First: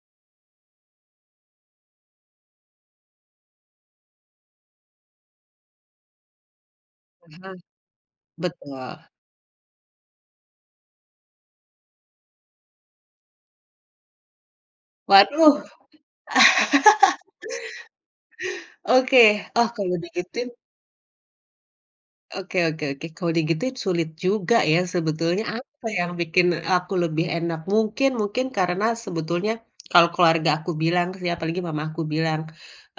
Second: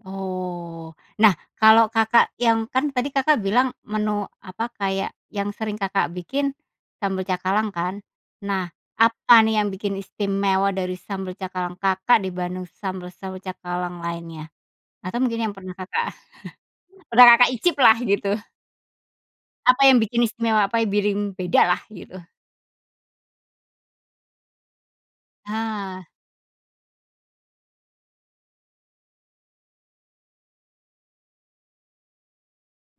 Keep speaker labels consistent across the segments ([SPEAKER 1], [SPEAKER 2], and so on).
[SPEAKER 1] Oh, nah kalau, Kakak, yang kan tadi, Kakak, bilang menu apa, kayak yang sering, Kakak, bikin sambel
[SPEAKER 2] Mhm.
[SPEAKER 1] cakalang kan? Nah
[SPEAKER 2] Betul.
[SPEAKER 1] apa nih yang bikin istimewa dari sambel cakalang, Kakak, dibanding sambel-sambel cakalang lainnya? Atau mungkin yang
[SPEAKER 2] Waduh.
[SPEAKER 1] pernah, Kakak, pernah, Kakak, icip lah gitu?
[SPEAKER 2] Oke, oh
[SPEAKER 1] Apa
[SPEAKER 2] kalau
[SPEAKER 1] yang bikin
[SPEAKER 2] digituin
[SPEAKER 1] istimewa? Apa yang bikin beda lah gitu?
[SPEAKER 2] oke oke oke, kalau digituin sulit juga ya sebetulnya apa
[SPEAKER 1] Ah.
[SPEAKER 2] yang bikin aku lebih enak. Mungkin mungkin karena sebetulnya kalau keluarga aku bilang, ya, apalagi mamah aku bilang,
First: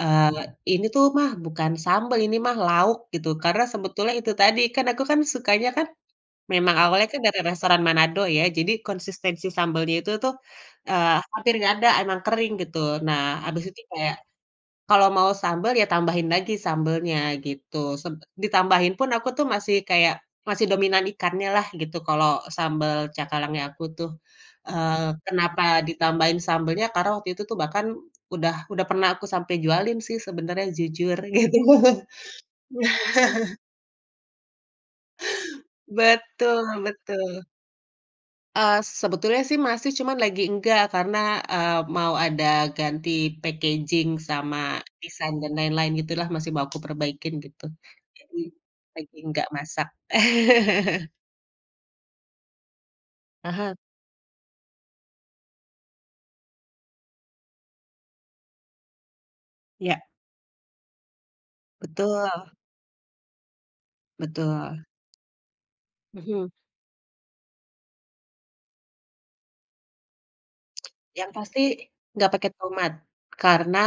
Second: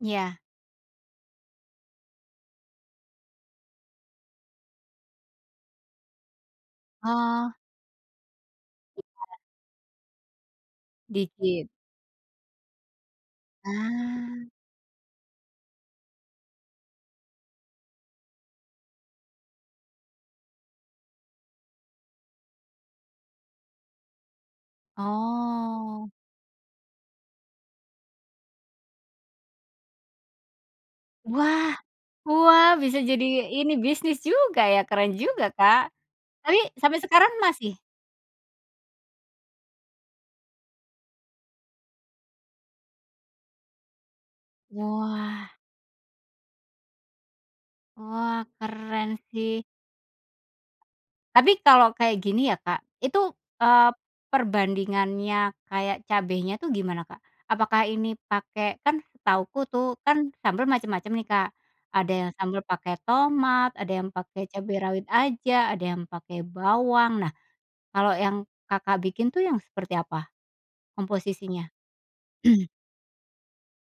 [SPEAKER 1] Ya.
[SPEAKER 2] "Ini tuh mah bukan sambal, ini mah lauk," gitu. Karena sebetulnya itu tadi, kan aku kan sukanya kan memang awalnya dari
[SPEAKER 1] Oh.
[SPEAKER 2] restoran Manado ya, jadi
[SPEAKER 1] Iya.
[SPEAKER 2] konsistensi sambalnya itu tuh, eee, hampir
[SPEAKER 1] Dikit.
[SPEAKER 2] nggak ada emang kering gitu. Nah habis itu kayak
[SPEAKER 1] Ah.
[SPEAKER 2] kalau mau sambal ya tambahin lagi sambelnya gitu. Seb ditambahin pun aku tuh masih kayak masih dominan ikannya lah gitu kalau sambal cakalangnya aku tuh, eee, kenapa
[SPEAKER 1] Oh.
[SPEAKER 2] ditambahin sambelnya? Karena waktu itu bahkan udah udah pernah aku sampe jualin sih sebenernya, jujur gitu.
[SPEAKER 1] Wah! Wah bisa jadi ini bisnis juga ya, keren juga, Kak! Tapi
[SPEAKER 2] Betul
[SPEAKER 1] sampai sekarang
[SPEAKER 2] betul.
[SPEAKER 1] masih?
[SPEAKER 2] Eee, sebetulnya sih masih cuma lagi enggak karena, eee, mau ada ganti packaging sama design dan
[SPEAKER 1] Wah.
[SPEAKER 2] lain-lain gitu lah, masih mau aku perbaikin gitu. Lagi
[SPEAKER 1] Wah keren
[SPEAKER 2] lagi gak
[SPEAKER 1] sih!
[SPEAKER 2] masak.
[SPEAKER 1] Tapi kalau kayak gini ya, Kak, itu,
[SPEAKER 2] Ah hah.
[SPEAKER 1] eee, perbandingannya kayak cabenya tuh gimana, Kak? Apakah ini pakai kan setahuku tuh
[SPEAKER 2] Iya.
[SPEAKER 1] kan sambil macem-macem nih, Kak, ada
[SPEAKER 2] Betul
[SPEAKER 1] yang sambil pakai tomat, ada yang pakai cabe
[SPEAKER 2] Betul.
[SPEAKER 1] rawit aja, ada yang pakai
[SPEAKER 2] Mhm.
[SPEAKER 1] bawang, nah kalau yang, Kakak, bikin tuh yang seperti apa
[SPEAKER 2] Yang pasti
[SPEAKER 1] komposisinya?
[SPEAKER 2] gak pake tomat. Karena,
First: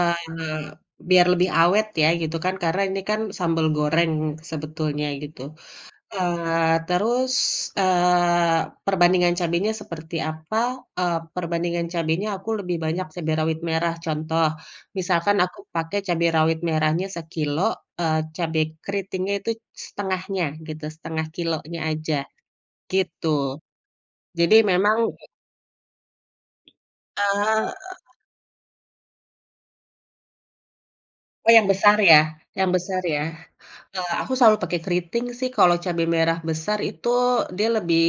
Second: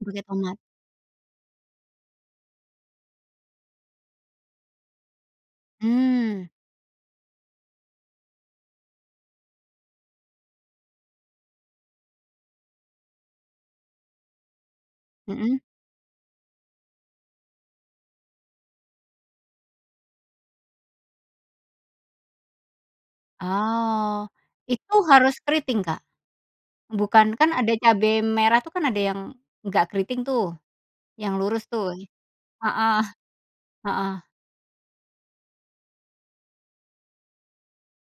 [SPEAKER 1] [unintelligible] Pakai tomat.
[SPEAKER 2] biar lebih awet ya gitu kan. Karena ini kan sambal goreng sebetulnya gitu.
[SPEAKER 1] Mmm.
[SPEAKER 2] Eee, terus, eee, perbandingan cabenya seperti apa? Eee, perbandingan cabenya aku lebih banyak cabe rawit merah. Contoh, misalkan
[SPEAKER 1] Mhm.
[SPEAKER 2] aku pakai cabe rawit merahnya sekilo, eee, cabe kriting itu 1/2-nya gitu 1/2 kilogramnya aja. Gitu.
[SPEAKER 1] Oh,
[SPEAKER 2] Jadi
[SPEAKER 1] Itu
[SPEAKER 2] memang
[SPEAKER 1] harus keriting, Kak? Bukan
[SPEAKER 2] Eee
[SPEAKER 1] kan ada
[SPEAKER 2] apa.
[SPEAKER 1] cabe merah tuh kan ada yang nggak keriting tuh, yang
[SPEAKER 2] Oh
[SPEAKER 1] lurus
[SPEAKER 2] yang
[SPEAKER 1] tuh.
[SPEAKER 2] besar ya? Yang
[SPEAKER 1] Heeh
[SPEAKER 2] besar ya? Eee,
[SPEAKER 1] heeh.
[SPEAKER 2] aku selalu pake keriting sih, kalo cabe merah besar itu dia lebih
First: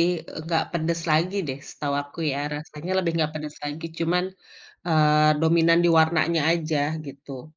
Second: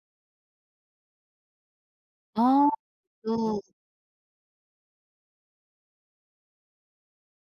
[SPEAKER 2] gak pedes lagi deh setahu aku ya,
[SPEAKER 1] Oh,
[SPEAKER 2] rasanya lebih gak pedes
[SPEAKER 1] tu.
[SPEAKER 2] lagi, cuman, eee, dominan di warnanya aja gitu.